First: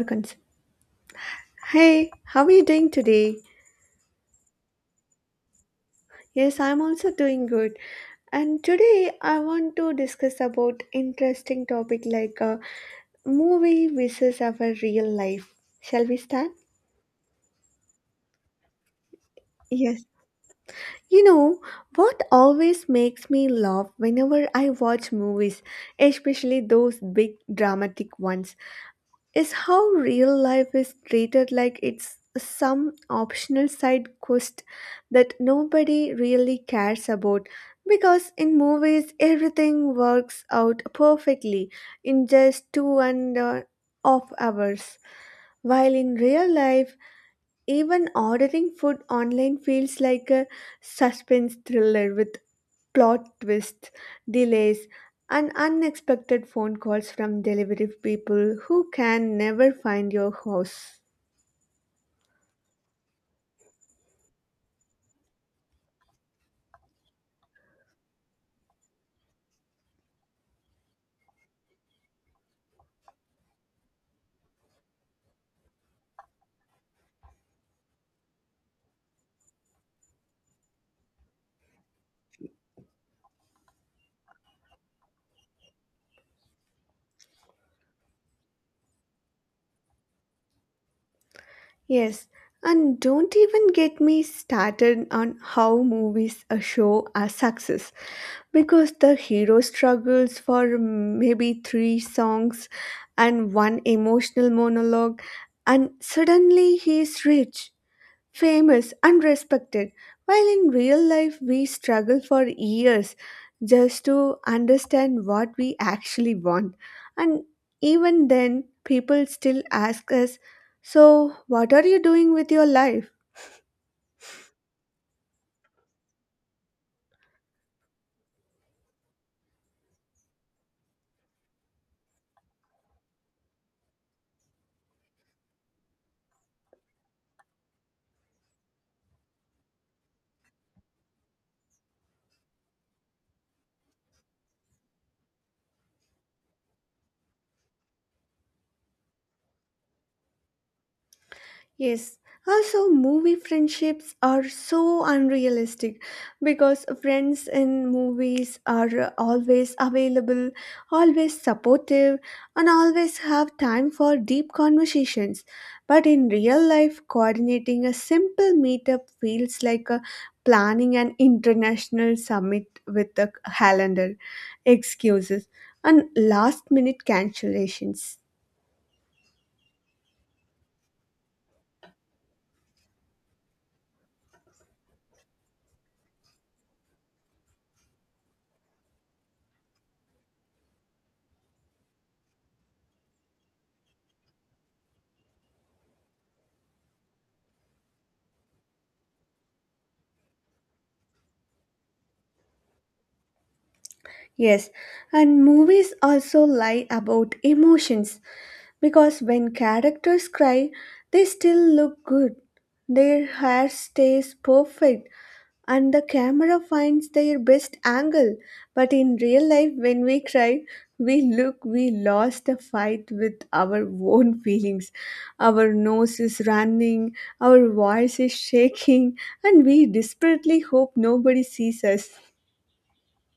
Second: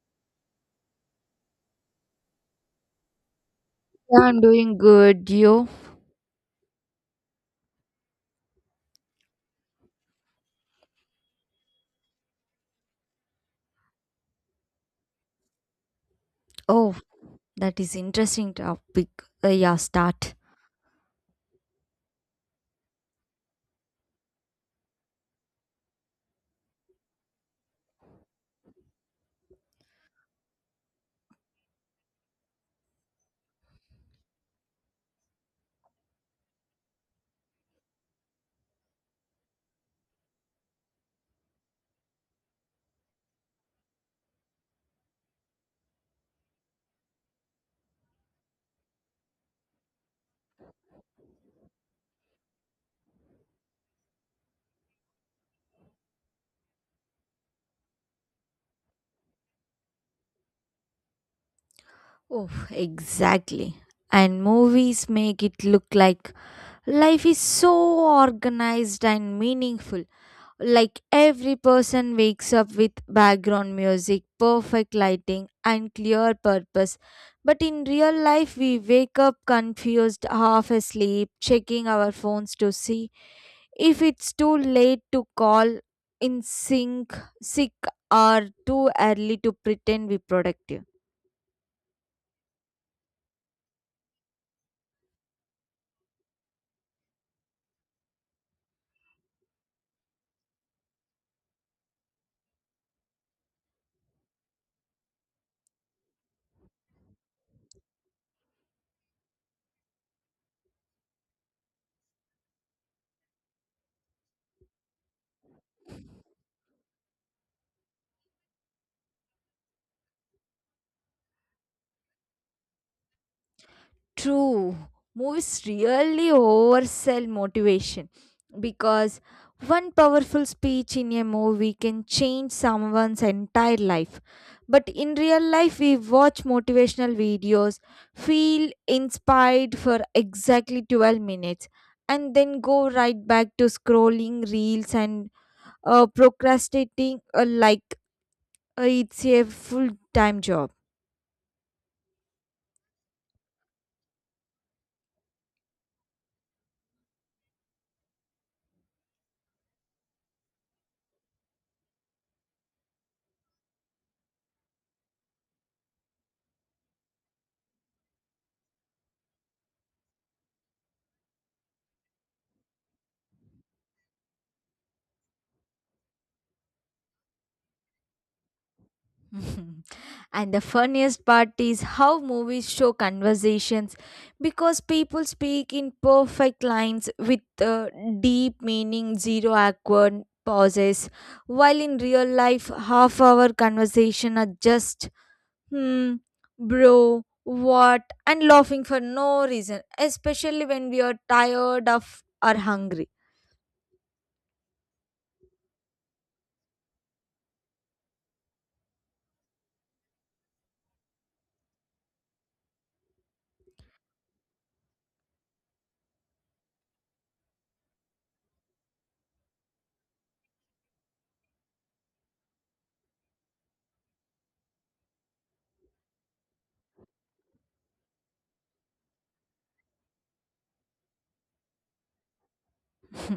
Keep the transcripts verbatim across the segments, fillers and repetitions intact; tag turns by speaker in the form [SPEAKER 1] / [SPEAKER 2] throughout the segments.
[SPEAKER 1] Americans. Hey, how are you doing today?
[SPEAKER 2] Yeah, I'm doing good. You?
[SPEAKER 1] Yes, I'm also doing good. And today I want to discuss about interesting topic like uh, movie versus our real life. Shall we start?
[SPEAKER 2] Oh, that is interesting topic. Uh, yeah,
[SPEAKER 1] Yes.
[SPEAKER 2] start.
[SPEAKER 1] You know, what always makes me laugh whenever I watch movies, especially those big dramatic ones, is how real life is treated like it's some optional side quest that nobody really cares about because in movies everything works out perfectly in just two and a half hours, while in real life even ordering food online feels like a suspense thriller with plot twists, delays, and unexpected phone calls from delivery people who can never find your house.
[SPEAKER 2] Oh, exactly. And movies make it look like life is so organized and meaningful. Like every person wakes up with background music, perfect lighting, and clear purpose. But in real life, we wake up confused, half asleep, checking our phones to see if it's too late to call in sync, sick, or too early to pretend we're productive.
[SPEAKER 1] Yes, and don't even get me started on how movies a show a success because the hero struggles for maybe three songs and one emotional monologue and suddenly he's rich, famous and respected, while in real life we struggle for years just to understand what we actually want. And even then, people still ask us, so what are you doing with your life?
[SPEAKER 2] True, movies really oversell motivation because one powerful speech in a movie can change someone's entire life. But in real life, we watch motivational videos, feel inspired for exactly twelve minutes, and then go right back to scrolling reels and uh, procrastinating uh, like uh, it's a full time job.
[SPEAKER 1] Yes. Also, movie friendships are so unrealistic because friends in movies are always available, always supportive, and always have time for deep conversations. But in real life, coordinating a simple meetup feels like a planning an international summit with a calendar, excuses, and last minute cancellations.
[SPEAKER 2] Mhm. And the funniest part is how movies show conversations because people speak in perfect lines with uh, deep meaning, zero awkward pauses, while in real life, half hour conversation are just hmm, bro, what, and laughing for no reason, especially when we are tired of or hungry.
[SPEAKER 1] Yes, and movies also lie about emotions because when characters cry, they still look good. Their hair stays perfect and the camera finds their best angle. But in real life, when we cry, we look we lost a fight with our own feelings. Our nose is running, our voice is shaking, and we desperately hope nobody sees us.
[SPEAKER 2] Hmm.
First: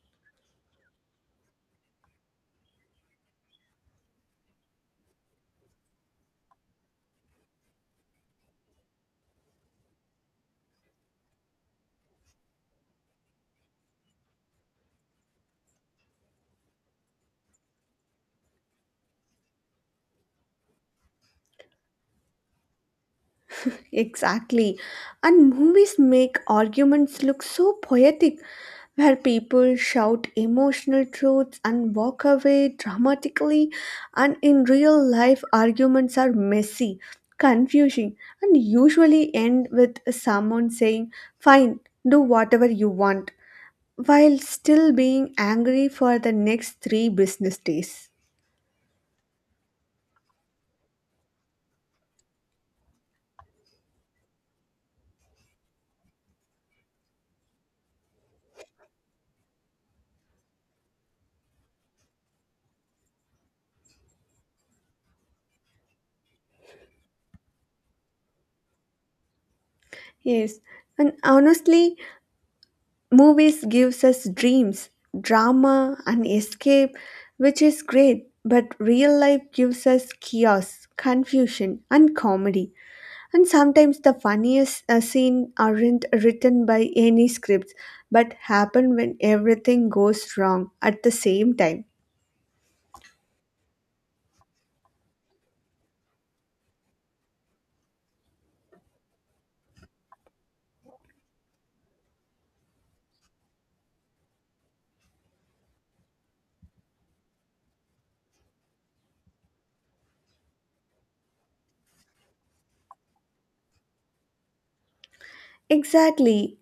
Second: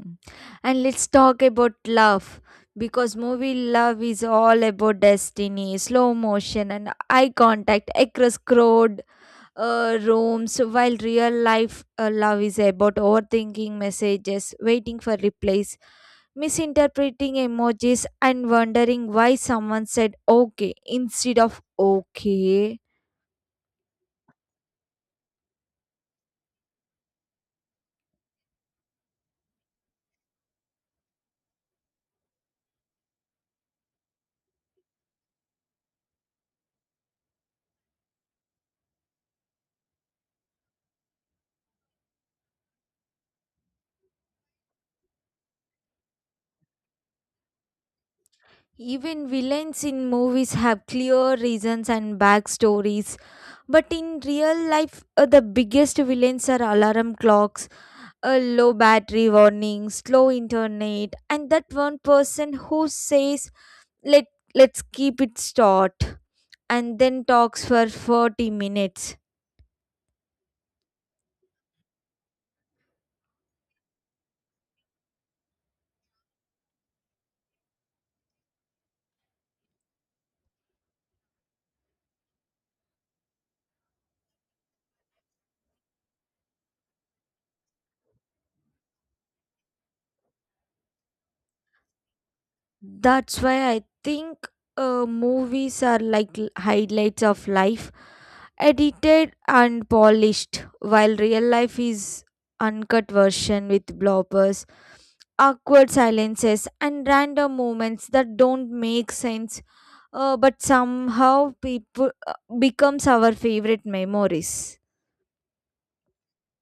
[SPEAKER 2] And let's talk about love because movie love is all about destiny slow motion and eye contact across crowd uh, rooms, while real life uh, love is about overthinking messages, waiting for replies, misinterpreting emojis, and wondering why someone said okay instead of okay.
[SPEAKER 1] Exactly. And movies make arguments look so poetic, where people shout emotional truths and walk away dramatically. And in real life, arguments are messy, confusing, and usually end with someone saying, fine, do whatever you want, while still being angry for the next three business days.
[SPEAKER 2] Even villains in movies have clear reasons and backstories. But in real life, uh, the biggest villains are alarm clocks, uh, low battery warnings, slow internet, and that one person who says, "Let let's keep it short," and then talks for forty minutes.
[SPEAKER 1] Yes, and honestly, movies gives us dreams, drama and escape, which is great, but real life gives us chaos, confusion and comedy. And sometimes the funniest uh, scene aren't written by any scripts but happen when everything goes wrong at the same time.
[SPEAKER 2] That's why I think uh, movies are like l- highlights of life, edited and polished, while real life is uncut version with bloopers, awkward silences, and random moments that don't make sense, uh, but somehow people uh, becomes our favorite memories.
[SPEAKER 1] Exactly.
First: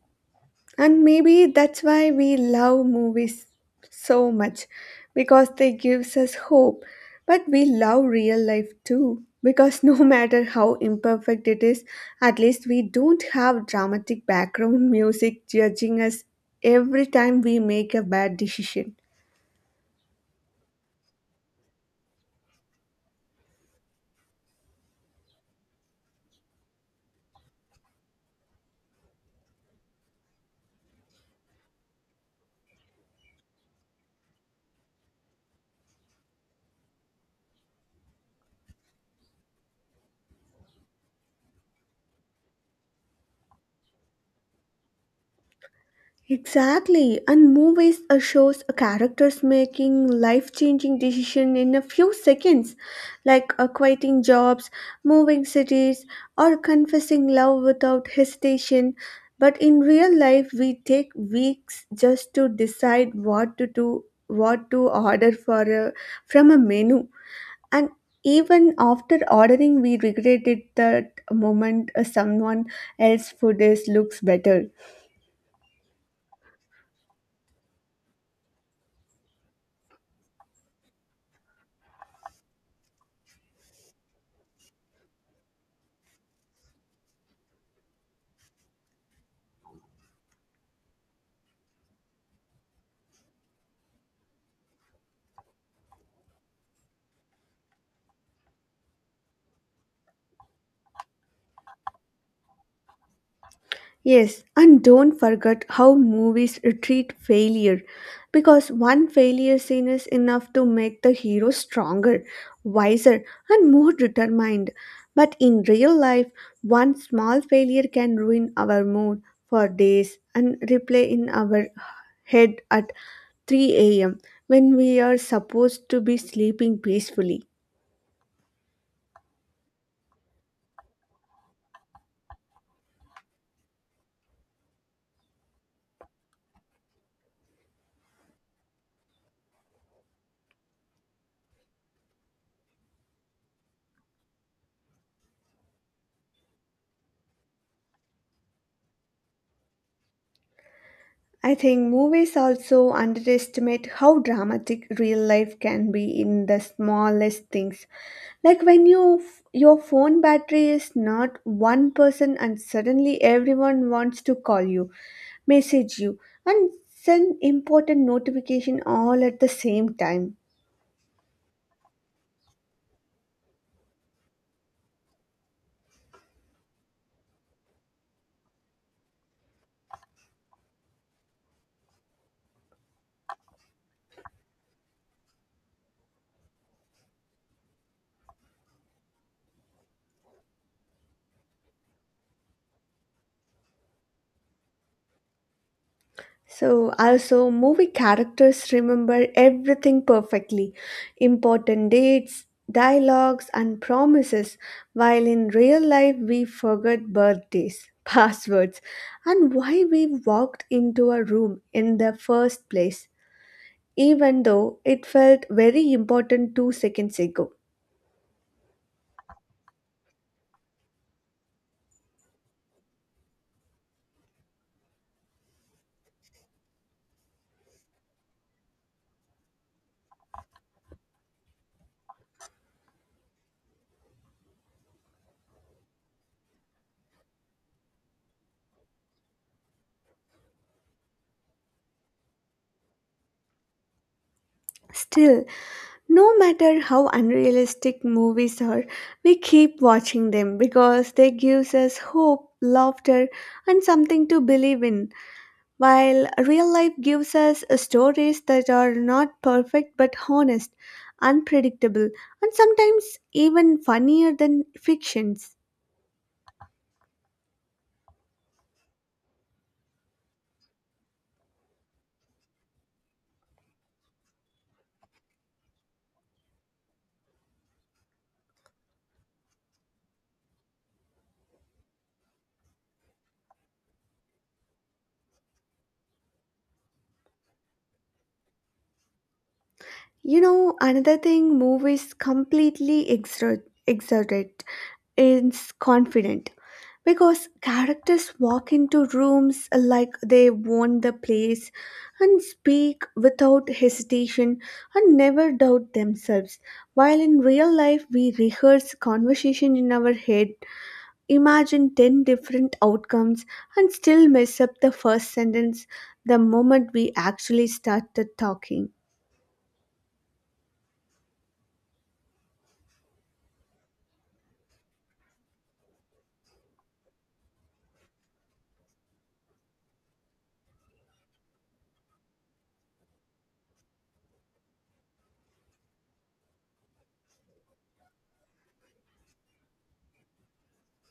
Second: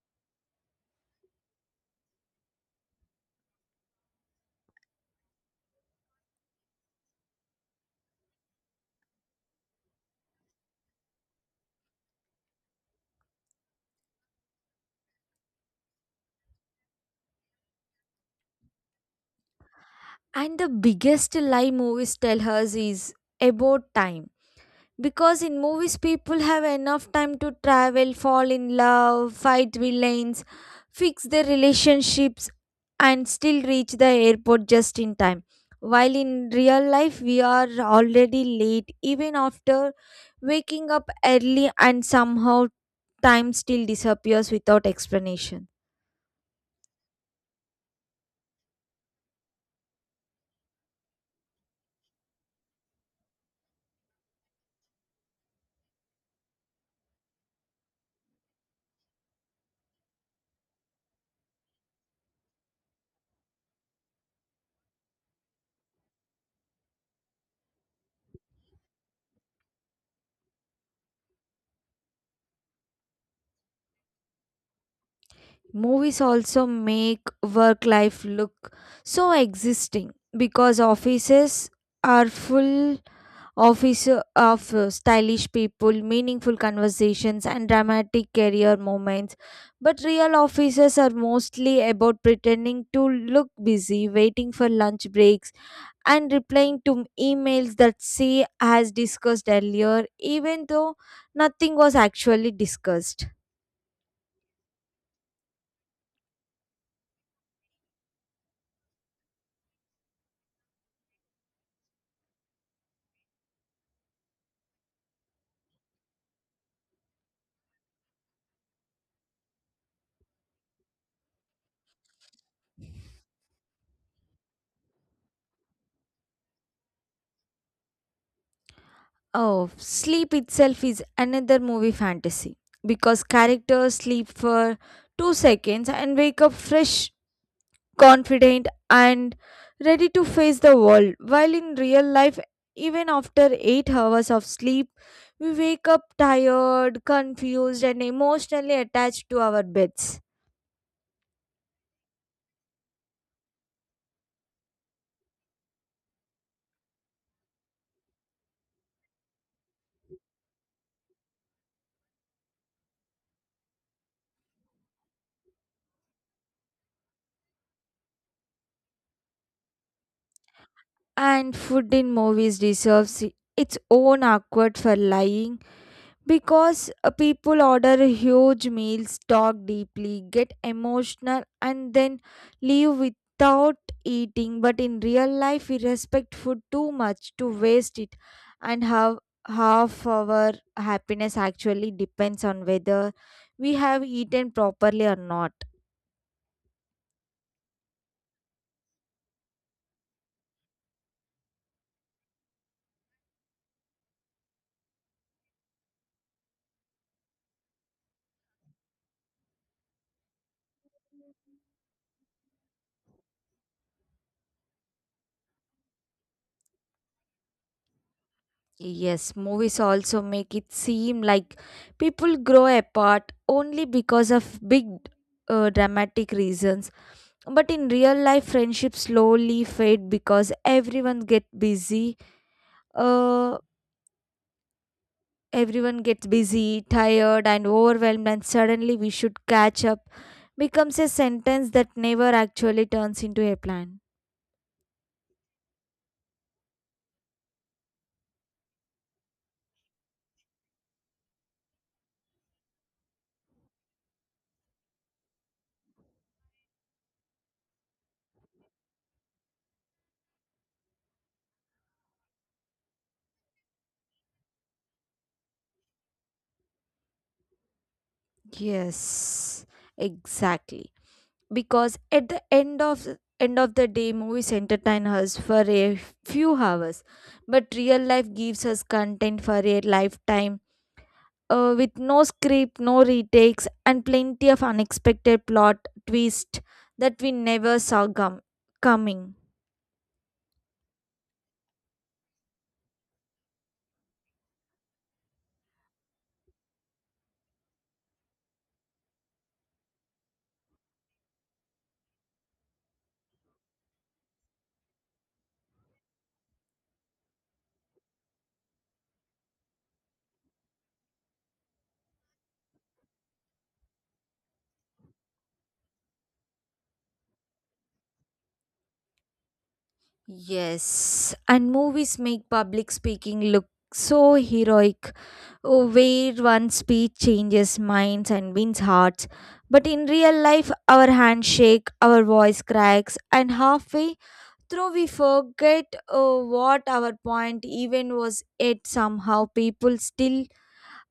[SPEAKER 1] And maybe that's why we love movies so much because they gives us hope. But we love real life too because no matter how imperfect it is, at least we don't have dramatic background music judging us every time we make a bad decision.
[SPEAKER 2] And the biggest lie movies tell us is about time, because in movies people have enough time to travel, fall in love, fight villains, fix their relationships, and still reach the airport just in time, while in real life we are already late even after waking up early, and somehow time still disappears without explanation.
[SPEAKER 1] Exactly, and movies uh, shows a characters making life-changing decision in a few seconds, like uh, quitting jobs, moving cities, or confessing love without hesitation. But in real life, we take weeks just to decide what to do, what to order for a, from a menu, and even after ordering, we regret it that moment uh, someone else food is looks better.
[SPEAKER 2] Movies also make work life look so existing because offices are full office uh, of uh, stylish people, meaningful conversations, and dramatic career moments. But real offices are mostly about pretending to look busy, waiting for lunch breaks, and replying to emails that say as discussed earlier, even though nothing was actually discussed.
[SPEAKER 1] Yes, and don't forget how movies treat failure because one failure scene is enough to make the hero stronger, wiser, and more determined. But in real life, one small failure can ruin our mood for days and replay in our head at three a m when we are supposed to be sleeping peacefully.
[SPEAKER 2] Oh, sleep itself is another movie fantasy because characters sleep for two seconds and wake up fresh, confident, and ready to face the world. While in real life, even after eight hours of sleep, we wake up tired, confused, and emotionally attached to our beds.
[SPEAKER 1] I think movies also underestimate how dramatic real life can be in the smallest things. Like when you your phone battery is not one percent and suddenly everyone wants to call you, message you and send important notification all at the same time.
[SPEAKER 2] And food in movies deserves its own awkward for lying. Because uh, people order huge meals, talk deeply, get emotional, and then leave without eating. But in real life, we respect food too much to waste it, and have half our happiness actually depends on whether we have eaten properly or not.
[SPEAKER 1] So, also, movie characters remember everything perfectly, important dates, dialogues, and promises, while in real life, we forget birthdays, passwords, and why we walked into a room in the first place, even though it felt very important two seconds ago.
[SPEAKER 2] Yes, movies also make it seem like people grow apart only because of big uh, dramatic reasons. But in real life, friendships slowly fade because everyone get busy. Uh, everyone gets busy, tired, and overwhelmed, and suddenly we should catch up becomes a sentence that never actually turns into a plan.
[SPEAKER 1] Still, no matter how unrealistic movies are, we keep watching them because they gives us hope, laughter, and something to believe in. While real life gives us stories that are not perfect but honest, unpredictable, and sometimes even funnier than fictions.
[SPEAKER 2] Yes, exactly. Because at the end of end of the day movies entertain us for a few hours, but real life gives us content for a lifetime, uh, with no script, no retakes, and plenty of unexpected plot twist that we never saw gum- coming.
[SPEAKER 1] You know, another thing movies completely exert exerted is confidence because characters walk into rooms like they own the place and speak without hesitation and never doubt themselves, while in real life we rehearse conversation in our head, imagine ten different outcomes and still mess up the first sentence the moment we actually started talking.
[SPEAKER 2] Yes, and movies make public speaking look so heroic, oh, where one speech changes minds and wins hearts. But in real life, our handshake, our voice cracks, and halfway through we forget oh, what our point even was. It somehow people still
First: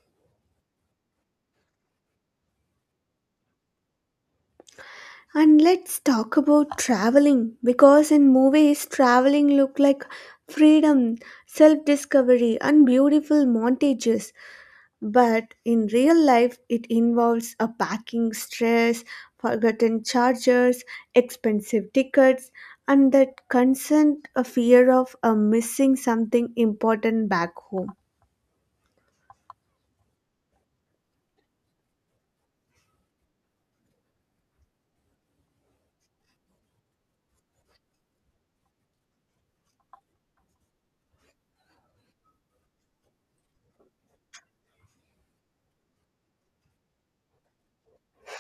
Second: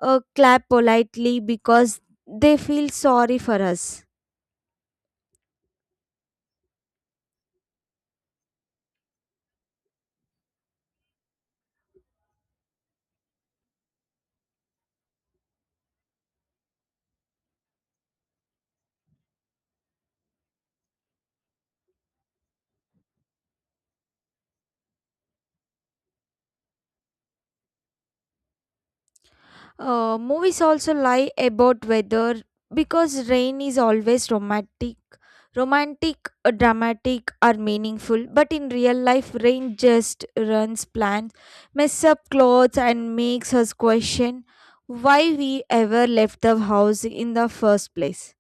[SPEAKER 2] uh, clap politely because they feel sorry for us.
[SPEAKER 1] And let's talk about traveling because in movies traveling look like freedom, self-discovery and beautiful montages, but in real life it involves a packing stress, forgotten chargers, expensive tickets and that constant a fear of a missing something important back home.
[SPEAKER 2] Uh, movies also lie about weather because rain is always romantic, romantic, uh, dramatic, or meaningful. But in real life, rain just runs plans, mess up clothes, and makes us question why we ever left the house in the first place.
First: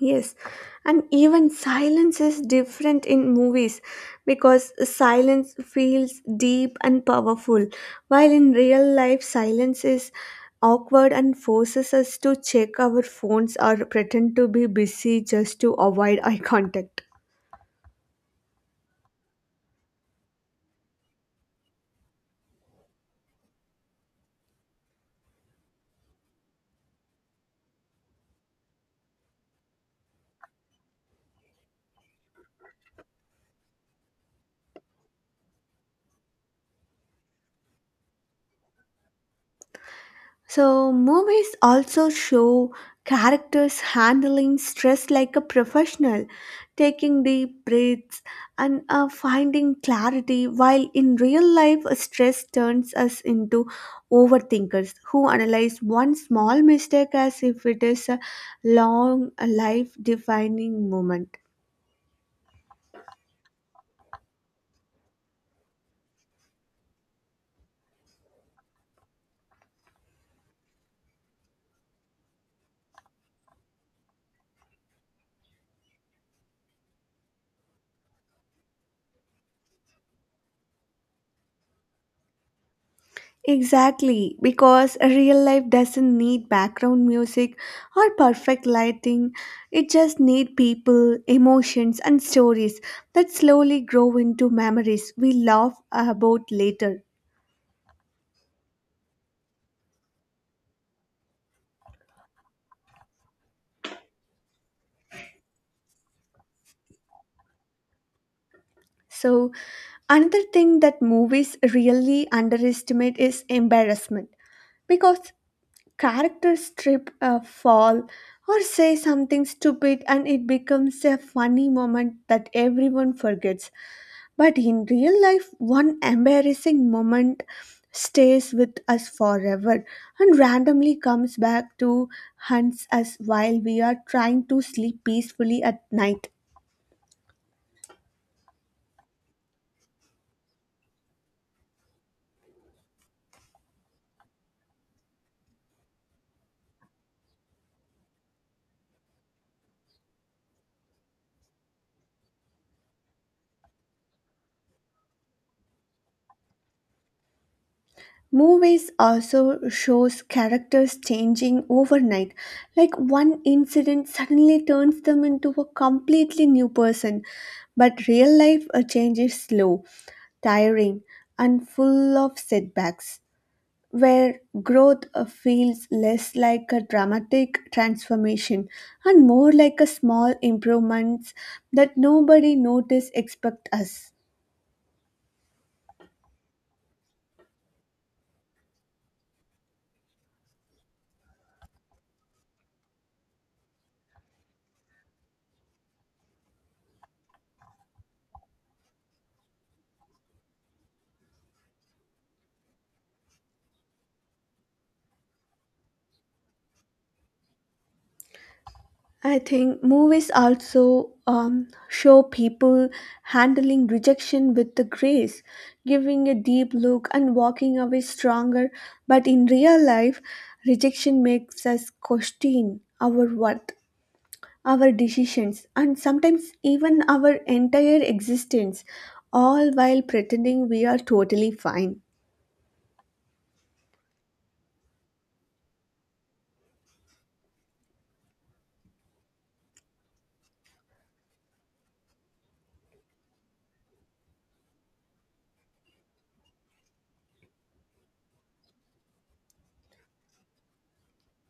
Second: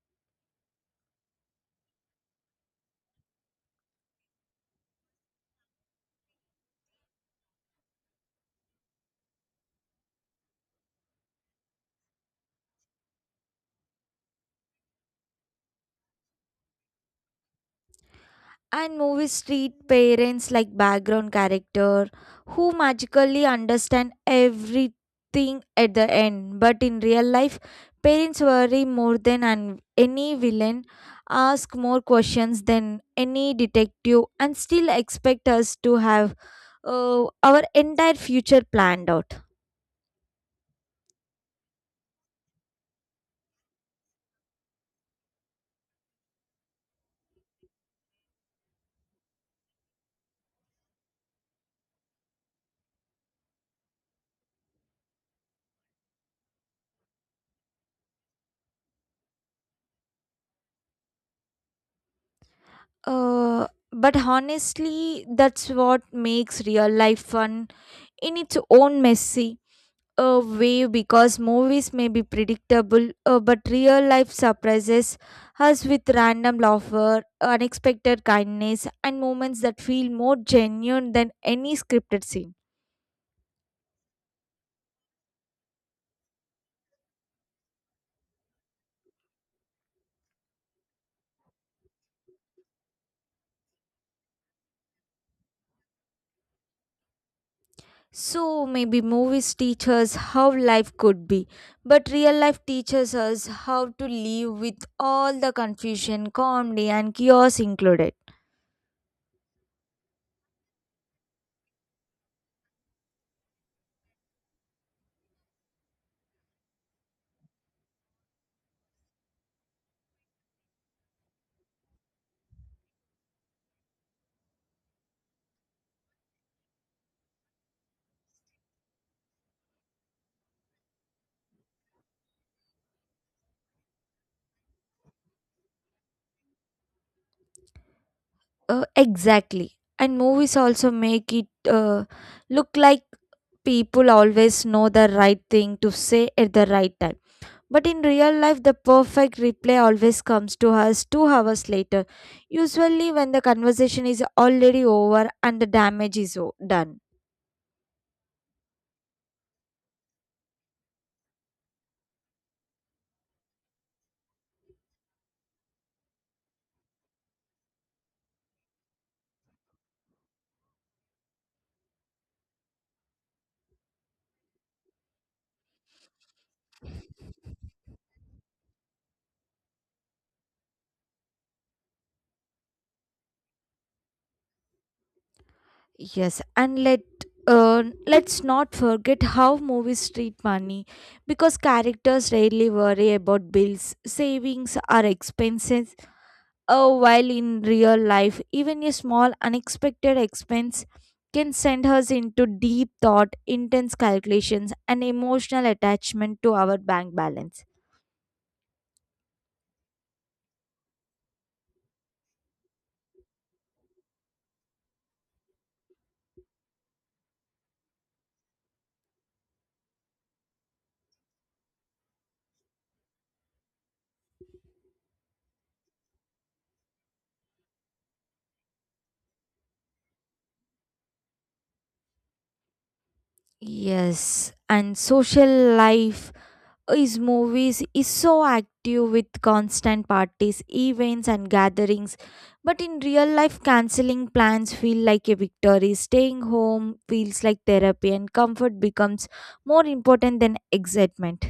[SPEAKER 1] Yes, and even silence is different in movies because silence feels deep and powerful, while in real life, silence is awkward and forces us to check our phones or pretend to be busy just to avoid eye contact.
[SPEAKER 2] And movies treat parents like background character who magically understand everything at the end, but in real life parents worry more than an- any villain, ask more questions than any detective, and still expect us to have uh, our entire future planned out.
[SPEAKER 1] So, movies also show characters handling stress like a professional, taking deep breaths and uh, finding clarity, while in real life, uh, stress turns us into overthinkers who analyze one small mistake as if it is a long, life defining moment.
[SPEAKER 2] Uh, but honestly that's what makes real life fun in its own messy a way, because movies may be predictable, uh, but real life surprises us with random laughter, unexpected kindness, and moments that feel more genuine than any scripted scene.
[SPEAKER 1] Exactly, because real life doesn't need background music or perfect lighting. It just needs people, emotions, and stories that slowly grow into memories we laugh about later.
[SPEAKER 2] So maybe movies teach us how life could be, but real life teaches us how to live with all the confusion, comedy, and chaos included.
[SPEAKER 1] So, another thing that movies really underestimate is embarrassment because characters trip, uh, fall, or say something stupid, and it becomes a funny moment that everyone forgets. But in real life, one embarrassing moment stays with us forever and randomly comes back to hunt us while we are trying to sleep peacefully at night.
[SPEAKER 2] Uh, exactly. And movies also make it uh, look like people always know the right thing to say at the right time. But in real life, the perfect reply always comes to us two hours later, usually when the conversation is already over and the damage is o- done.
[SPEAKER 1] Movies also shows characters changing overnight. Like one incident suddenly turns them into a completely new person, but real life a change is slow, tiring, and full of setbacks, where growth uh, feels less like a dramatic transformation and more like a small improvements that nobody notice expect us.
[SPEAKER 2] Yes, and let uh, let's not forget how movies treat money because characters rarely worry about bills, savings, or expenses. Oh, while in real life, even a small unexpected expense can send us into deep thought, intense calculations, and emotional attachment to our bank balance.
[SPEAKER 1] I think movies also um, show people handling rejection with the grace, giving a deep look and walking away stronger. But in real life, rejection makes us question our worth, our decisions, and sometimes even our entire existence, all while pretending we are totally fine.
[SPEAKER 2] Yes, and social life is movies is so active with constant parties, events, and gatherings. But in real life, canceling plans feel like a victory. Staying home feels like therapy, and comfort becomes more important than excitement.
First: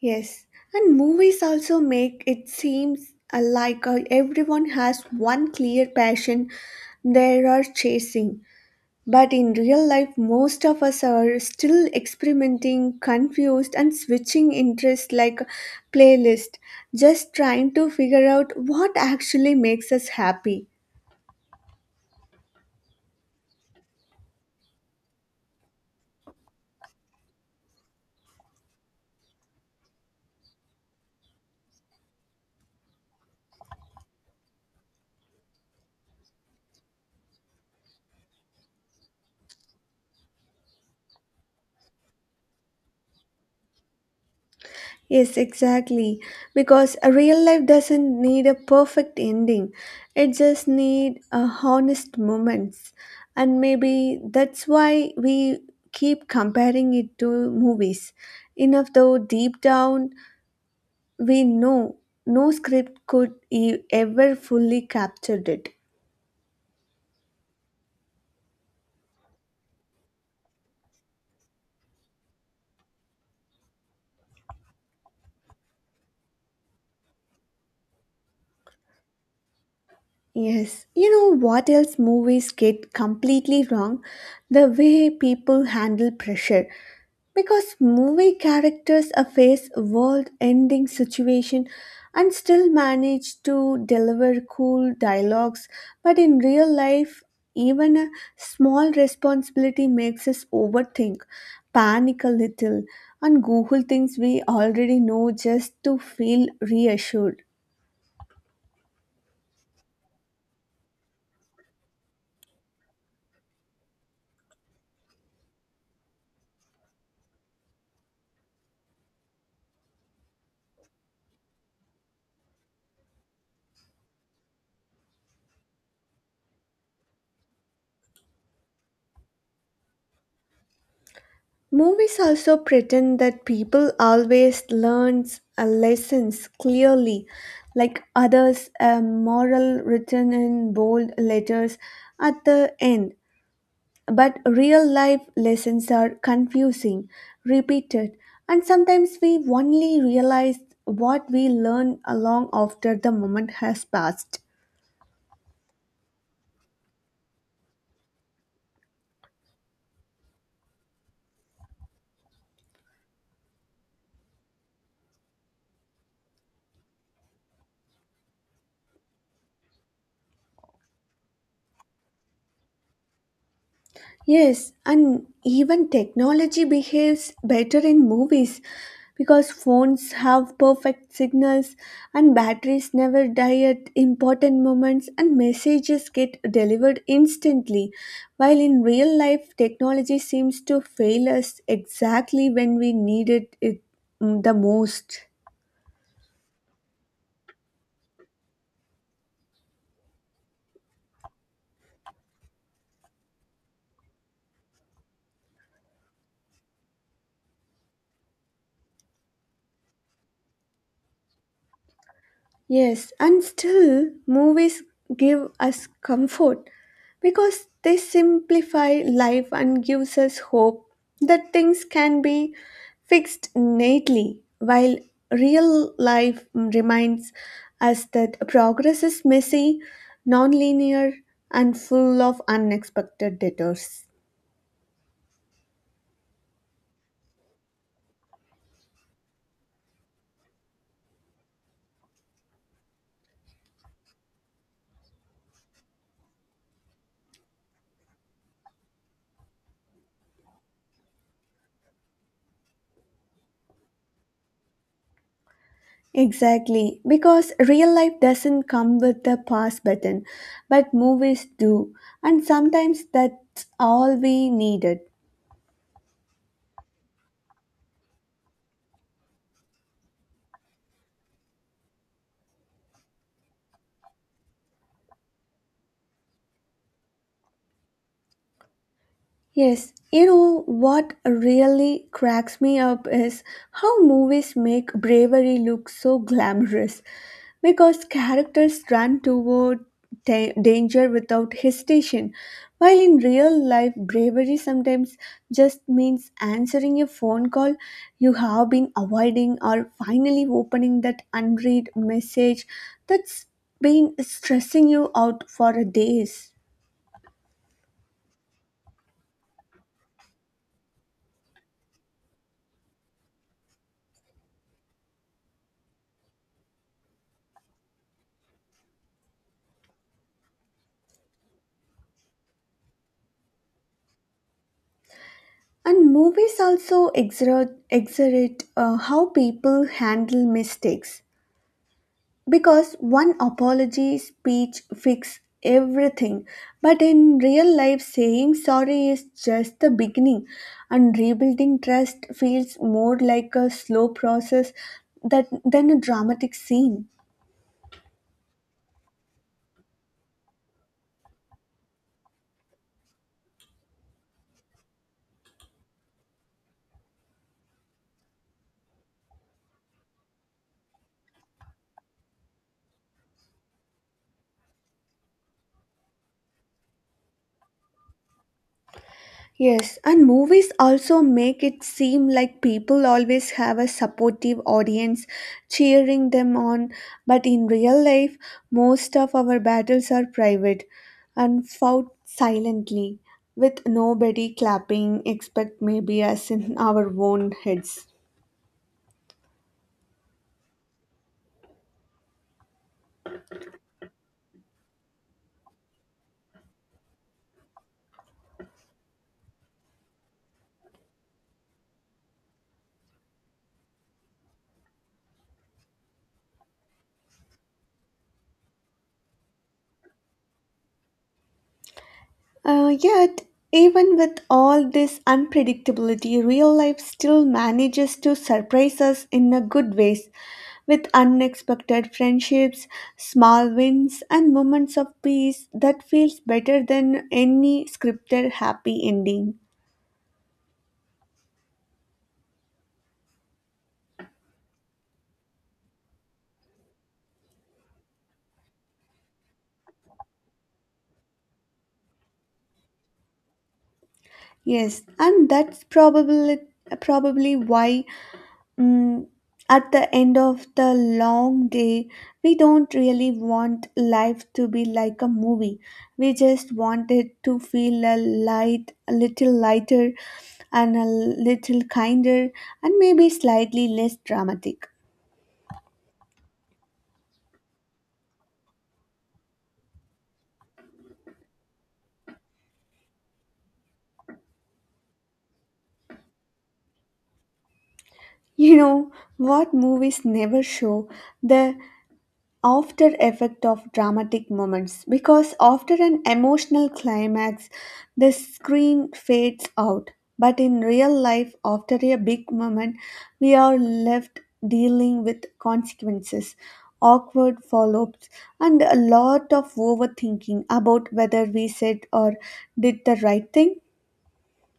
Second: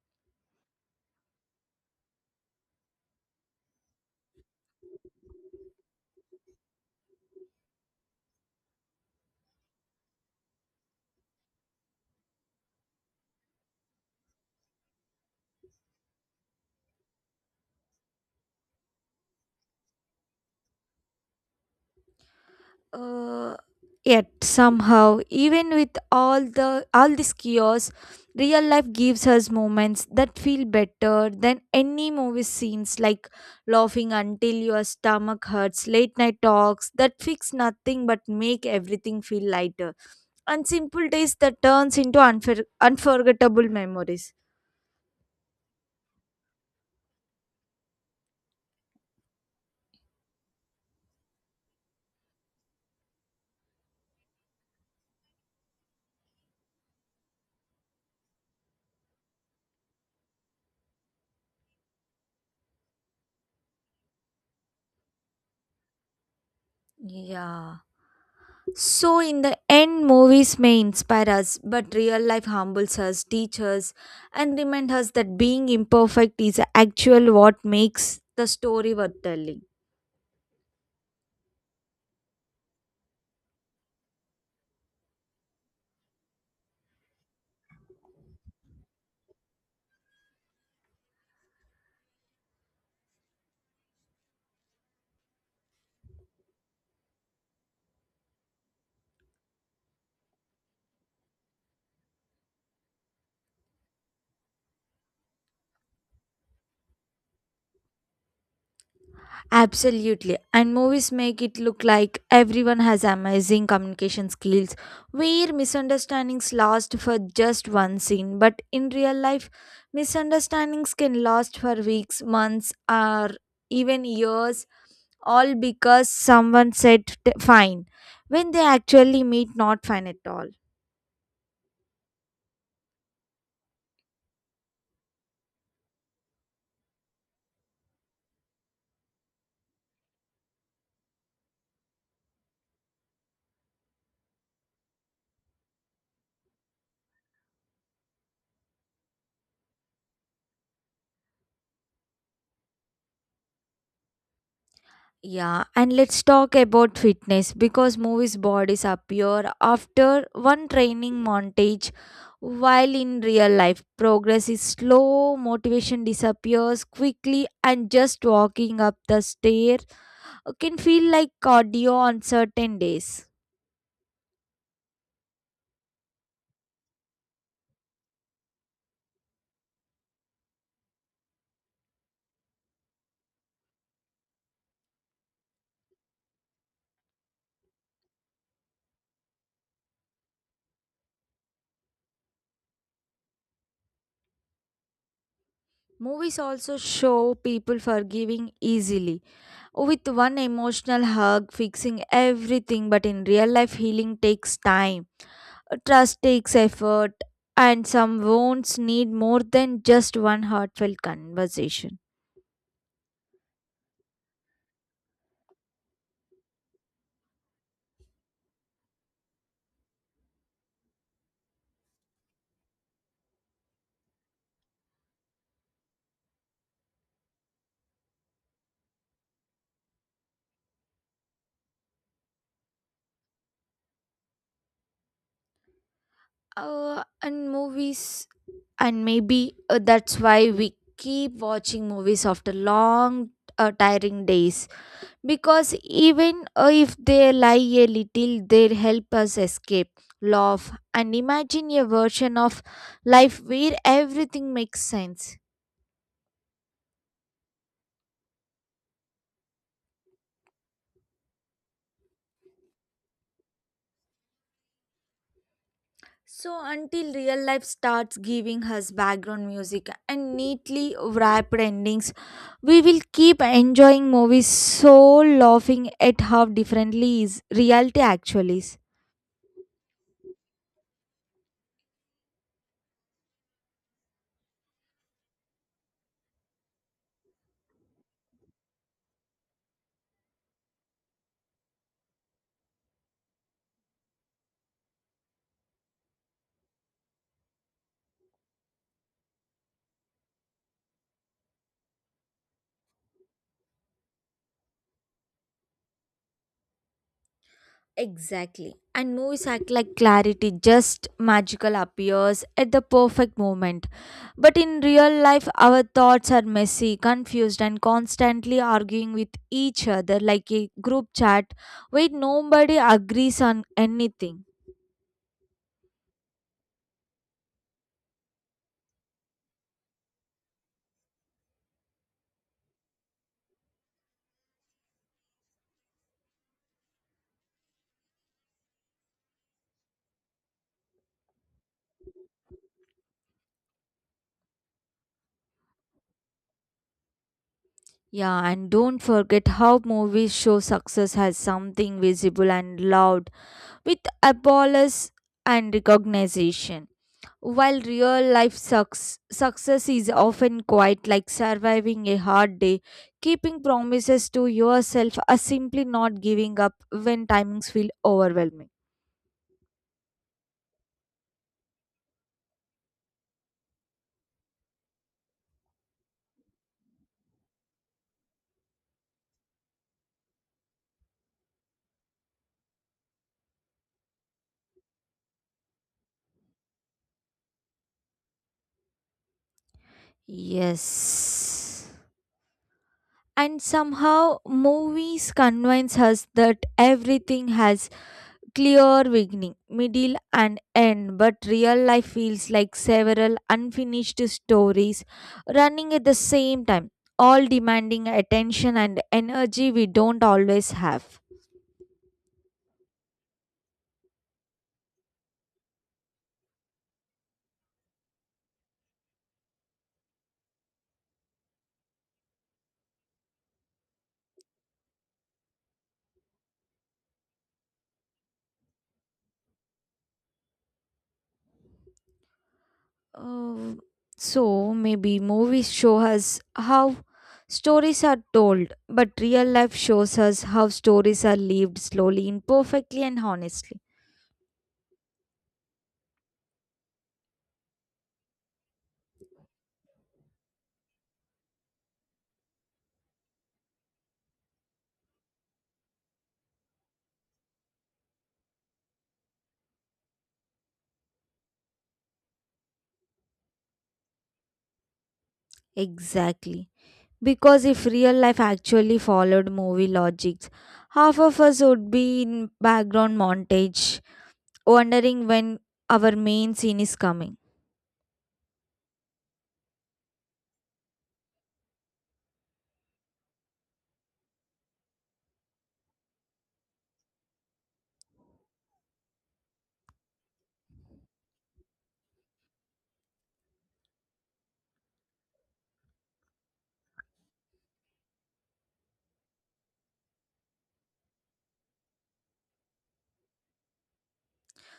[SPEAKER 1] Yes, and movies also make it seems uh, like uh, everyone has one clear passion they are chasing. But in real life, most of us are still experimenting, confused, and switching interests like a playlist, just trying to figure out what actually makes us happy.
[SPEAKER 2] uh, Yet somehow, even with all the all this chaos, real life gives us moments that feel better than any movie scenes, like laughing until your stomach hurts, late night talks that fix nothing but make everything feel lighter, and simple days that turns into unfor- unforgettable memories.
[SPEAKER 1] Yes, exactly. Because a real life doesn't need a perfect ending. It just need a honest moments. And maybe that's why we keep comparing it to movies. Enough though deep down we know no script could e- ever fully captured it.
[SPEAKER 2] Yeah. So, in the end, movies may inspire us, but real life humbles us, teaches, us, and remind us that being imperfect is actual what makes the story worth telling.
[SPEAKER 1] Yes, you know what else movies get completely wrong? The way people handle pressure. Because movie characters are face world ending situation and still manage to deliver cool dialogues, but in real life, even a small responsibility makes us overthink, panic a little, and Google things we already know just to feel reassured.
[SPEAKER 2] Absolutely. And movies make it look like everyone has amazing communication skills, where misunderstandings last for just one scene. But in real life, misunderstandings can last for weeks, months, or even years, all because someone said t- fine when they actually meet not fine at all.
[SPEAKER 1] Movies also pretend that people always learns a lessons clearly, like others a moral written in bold letters at the end. But real life lessons are confusing, repeated, and sometimes we only realize what we learn along after the moment has passed.
[SPEAKER 2] Yeah, and let's talk about fitness because movies bodies appear after one training montage, while in real life progress is slow, motivation disappears quickly, and just walking up the stair can feel like cardio on certain days.
[SPEAKER 1] Yes, and even technology behaves better in movies because phones have perfect signals and batteries never die at important moments and messages get delivered instantly. While in real life, technology seems to fail us exactly when we needed it mm, the most.
[SPEAKER 2] Movies also show people forgiving easily, with one emotional hug fixing everything, but in real life, healing takes time. Uh, Trust takes effort, and some wounds need more than just one heartfelt conversation.
[SPEAKER 1] Yes, and still, movies give us comfort because they simplify life and gives us hope that things can be fixed neatly, while real life reminds us that progress is messy, non-linear, and full of unexpected detours.
[SPEAKER 2] Uh, and movies, and maybe uh, that's why we keep watching movies after long, uh, tiring days, because even uh, if they lie a little, they help us escape, laugh, and imagine a version of life where everything makes sense.
[SPEAKER 1] Exactly, because real life doesn't come with the pause button, but movies do, and sometimes that's all we needed.
[SPEAKER 2] So, until real life starts giving us background music and neatly wrapped endings, we will keep enjoying movies so laughing at how differently is reality actually is.
[SPEAKER 1] Yes, you know what really cracks me up is how movies make bravery look so glamorous because characters run toward da- danger without hesitation, while in real life, bravery sometimes just means answering a phone call you have been avoiding or finally opening that unread message that's been stressing you out for days.
[SPEAKER 2] Exactly. And movies act like clarity, just magical appears at the perfect moment. But in real life, our thoughts are messy, confused, and constantly arguing with each other like a group chat where nobody agrees on anything.
[SPEAKER 1] And movies also exert, exert uh, how people handle mistakes because one apology speech fix everything, but in real life saying sorry is just the beginning and rebuilding trust feels more like a slow process that, than a dramatic scene.
[SPEAKER 2] Yeah, and don't forget how movies show success as something visible and loud with applause and recognition. While real life sucks, success is often quite like surviving a hard day, keeping promises to yourself, or simply not giving up when timings feel overwhelming.
[SPEAKER 1] Yes, and movies also make it seem like people always have a supportive audience cheering them on, but in real life, most of our battles are private and fought silently, with nobody clapping except maybe us in our own heads.
[SPEAKER 2] Yes. And somehow, movies convince us that everything has clear beginning, middle, and end, but real life feels like several unfinished stories running at the same time, all demanding attention and energy we don't always have.
[SPEAKER 1] Uh, yet, even with all this unpredictability, real life still manages to surprise us in a good ways with unexpected friendships, small wins, and moments of peace that feels better than any scripted happy ending.
[SPEAKER 2] Uh, so maybe movies show us how stories are told, but real life shows us how stories are lived slowly, imperfectly, and honestly.
[SPEAKER 1] Yes, and that's probably probably why Mm, at the end of the long day, we don't really want life to be like a movie. We just want it to feel a light, a little lighter, and a little kinder, and maybe slightly less dramatic.
[SPEAKER 2] Exactly. Because if real life actually followed movie logics, half of us would be in background montage, wondering when our main scene is coming.
[SPEAKER 1] You know what movies never show? The after effect of dramatic moments, because after an emotional climax the screen fades out, but in real life after a big moment we are left dealing with consequences, awkward follow-ups, and a lot of overthinking about whether we said or did the right thing.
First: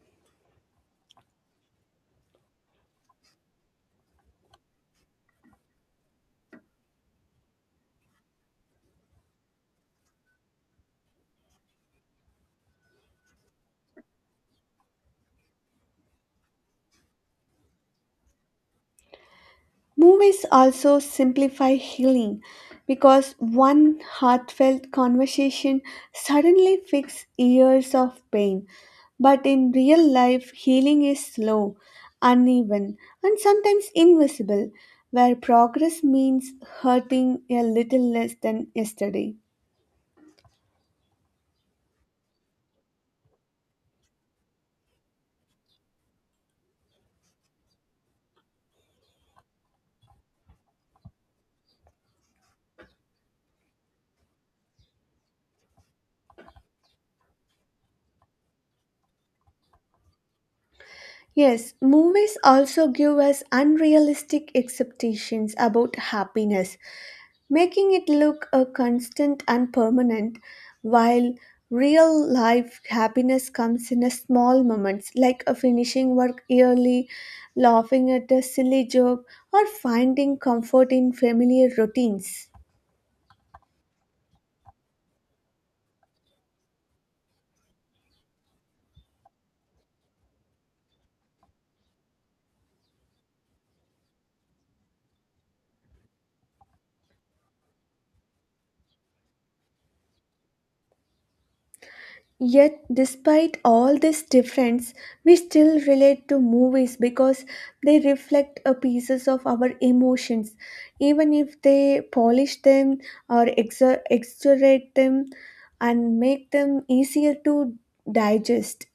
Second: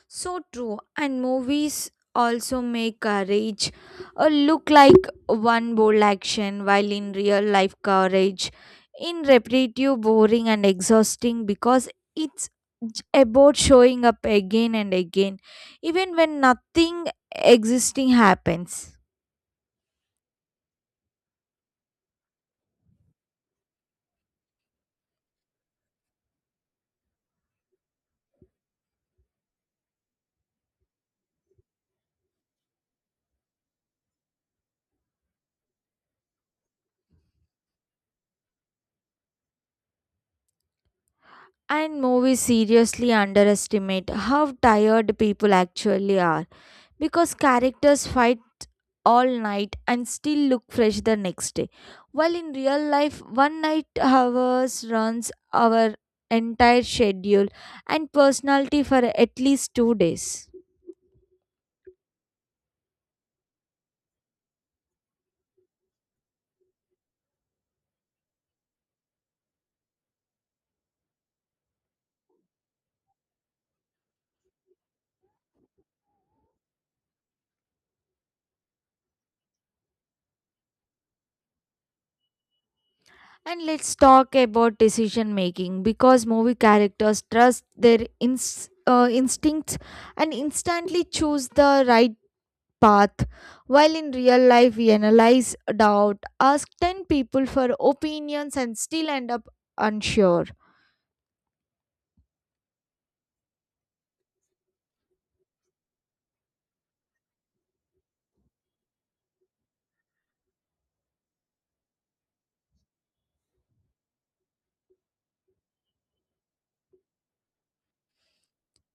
[SPEAKER 2] So true, and movies also make courage uh, look like one bold action, while in real life, courage in repetitive, boring, and exhausting because it's j- about showing up again and again, even when nothing existing happens.
[SPEAKER 1] Movies also simplify healing because one heartfelt conversation suddenly fixes years of pain. But in real life, healing is slow, uneven, and sometimes invisible, where progress means hurting a little less than yesterday.
[SPEAKER 2] And movies seriously underestimate how tired people actually are, because characters fight all night and still look fresh the next day. While in real life, one night hours runs our entire schedule and personality for at least two days.
[SPEAKER 1] Yes, movies also give us unrealistic expectations about happiness, making it look a constant and permanent, while real life happiness comes in a small moments like a finishing work early, laughing at a silly joke, or finding comfort in familiar routines.
[SPEAKER 2] And let's talk about decision making because movie characters trust their ins- uh, instincts and instantly choose the right path, while in real life we analyze, doubt, ask ten people for opinions, and still end up unsure.
[SPEAKER 1] Yet, despite all this difference, we still relate to movies because they reflect a pieces of our emotions, even if they polish them or exaggerate them and make them easier to digest.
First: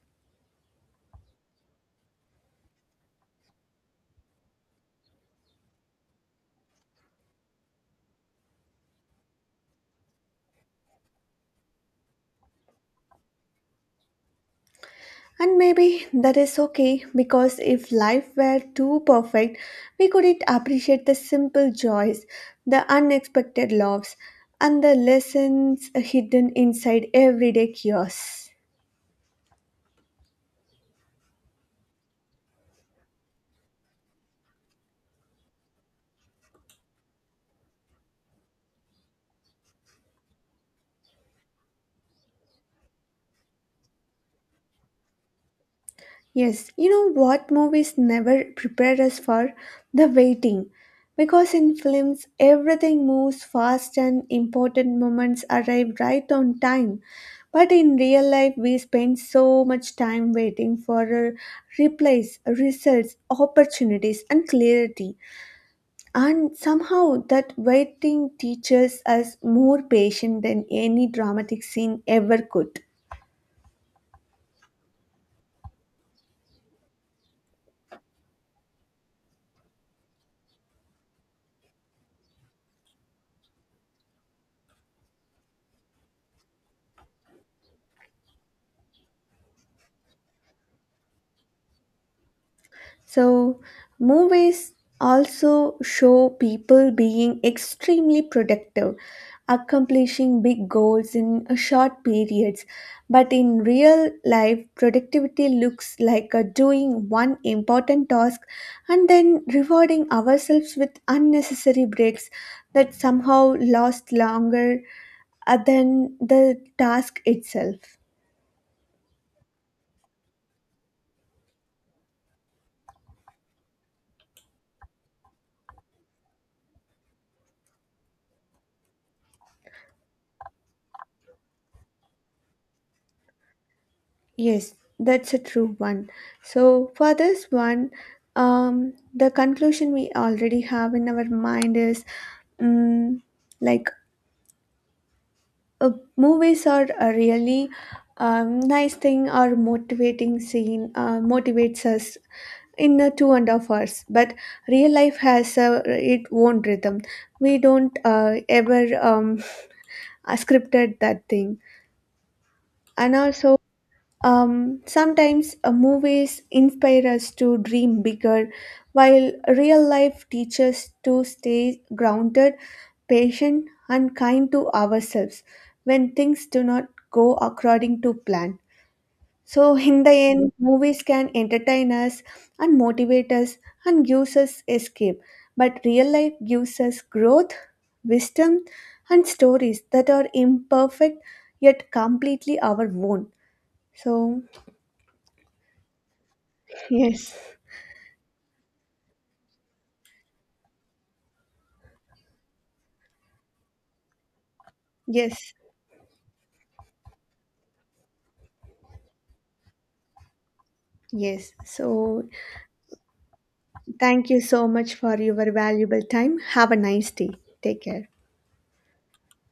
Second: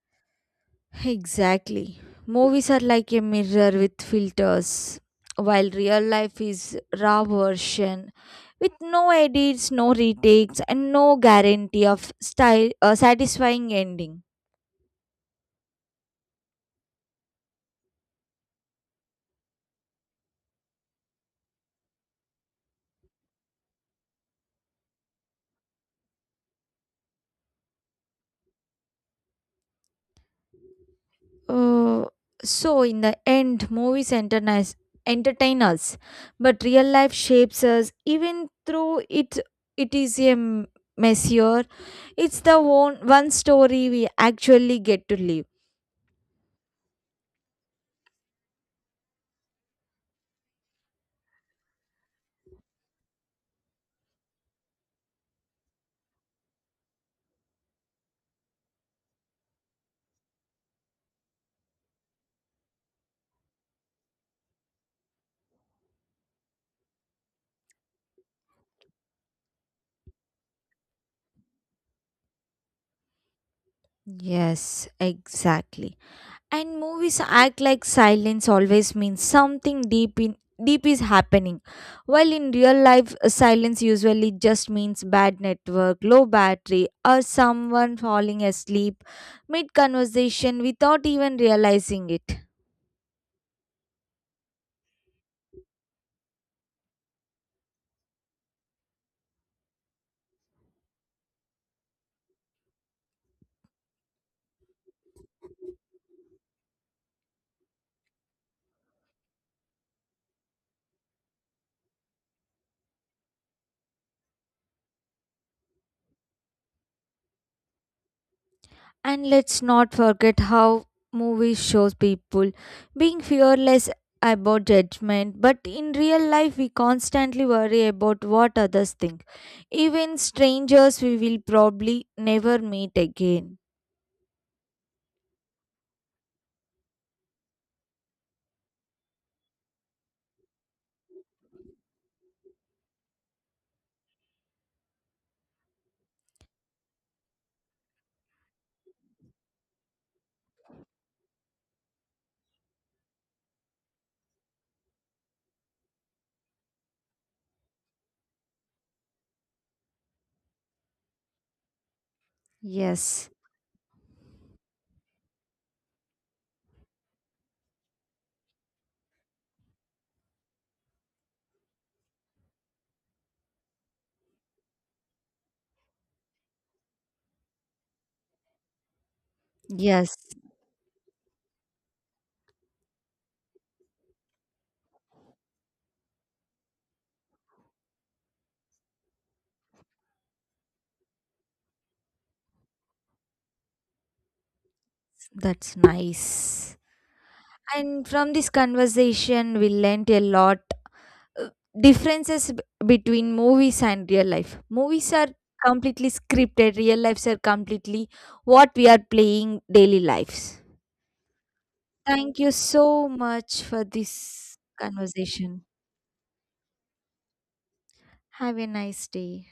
[SPEAKER 2] Exactly. Movies are like a mirror with filters, while real life is raw version with no edits, no retakes, and no guarantee of style, uh, satisfying ending.
[SPEAKER 1] And maybe that is okay because if life were too perfect, we couldn't appreciate the simple joys, the unexpected loves, and the lessons hidden inside everyday chaos.
[SPEAKER 2] Uh, so, in the end, movies entertain, entertain us, but real life shapes us. Even though it it is a m- messier, it's the one one story we actually get to live.
[SPEAKER 1] Yes, you know what movies never prepare us for? The waiting. Because in films, everything moves fast and important moments arrive right on time. But in real life, we spend so much time waiting for uh, replies, results, opportunities, and clarity. And somehow, that waiting teaches us more patience than any dramatic scene ever could.
[SPEAKER 2] Yes, exactly. And movies act like silence always means something deep in deep is happening, while in real life uh, silence usually just means bad network, low battery, or someone falling asleep mid conversation without even realizing it.
[SPEAKER 1] So, movies also show people being extremely productive, accomplishing big goals in a short periods. But in real life, productivity looks like uh, doing one important task and then rewarding ourselves with unnecessary breaks that somehow last longer uh, than the task itself.
[SPEAKER 2] And let's not forget how movies shows people being fearless about judgment, but in real life, we constantly worry about what others think. Even strangers we will probably never meet again.
[SPEAKER 1] Yes, that's a true one. So, for this one, um, the conclusion we already have in our mind is um, like uh, movies are a really um, nice thing or motivating scene, uh, motivates us in a two and a half hours. But real life has a, its own rhythm. We don't uh, ever um, scripted that thing. And
[SPEAKER 2] Yes,
[SPEAKER 1] also, Um, sometimes uh, movies inspire us to dream bigger, while real life teaches to stay grounded, patient, and kind to ourselves when things do not go according to plan. So, in the
[SPEAKER 2] yes,
[SPEAKER 1] end, movies can entertain us and motivate us and gives us escape, but real life gives us growth, wisdom, and stories that are imperfect yet completely our own. So,
[SPEAKER 2] that's nice.
[SPEAKER 1] yes,
[SPEAKER 2] And from this conversation, we learnt a lot uh, differences b- between movies and real life. Movies are
[SPEAKER 1] yes,
[SPEAKER 2] completely scripted, real lives are completely what we are playing daily lives.
[SPEAKER 1] yes. So,
[SPEAKER 2] Thank you so much for
[SPEAKER 1] thank you
[SPEAKER 2] this
[SPEAKER 1] so much for your
[SPEAKER 2] conversation.
[SPEAKER 1] valuable time. Have a nice day. Take care.
[SPEAKER 2] Have a nice day.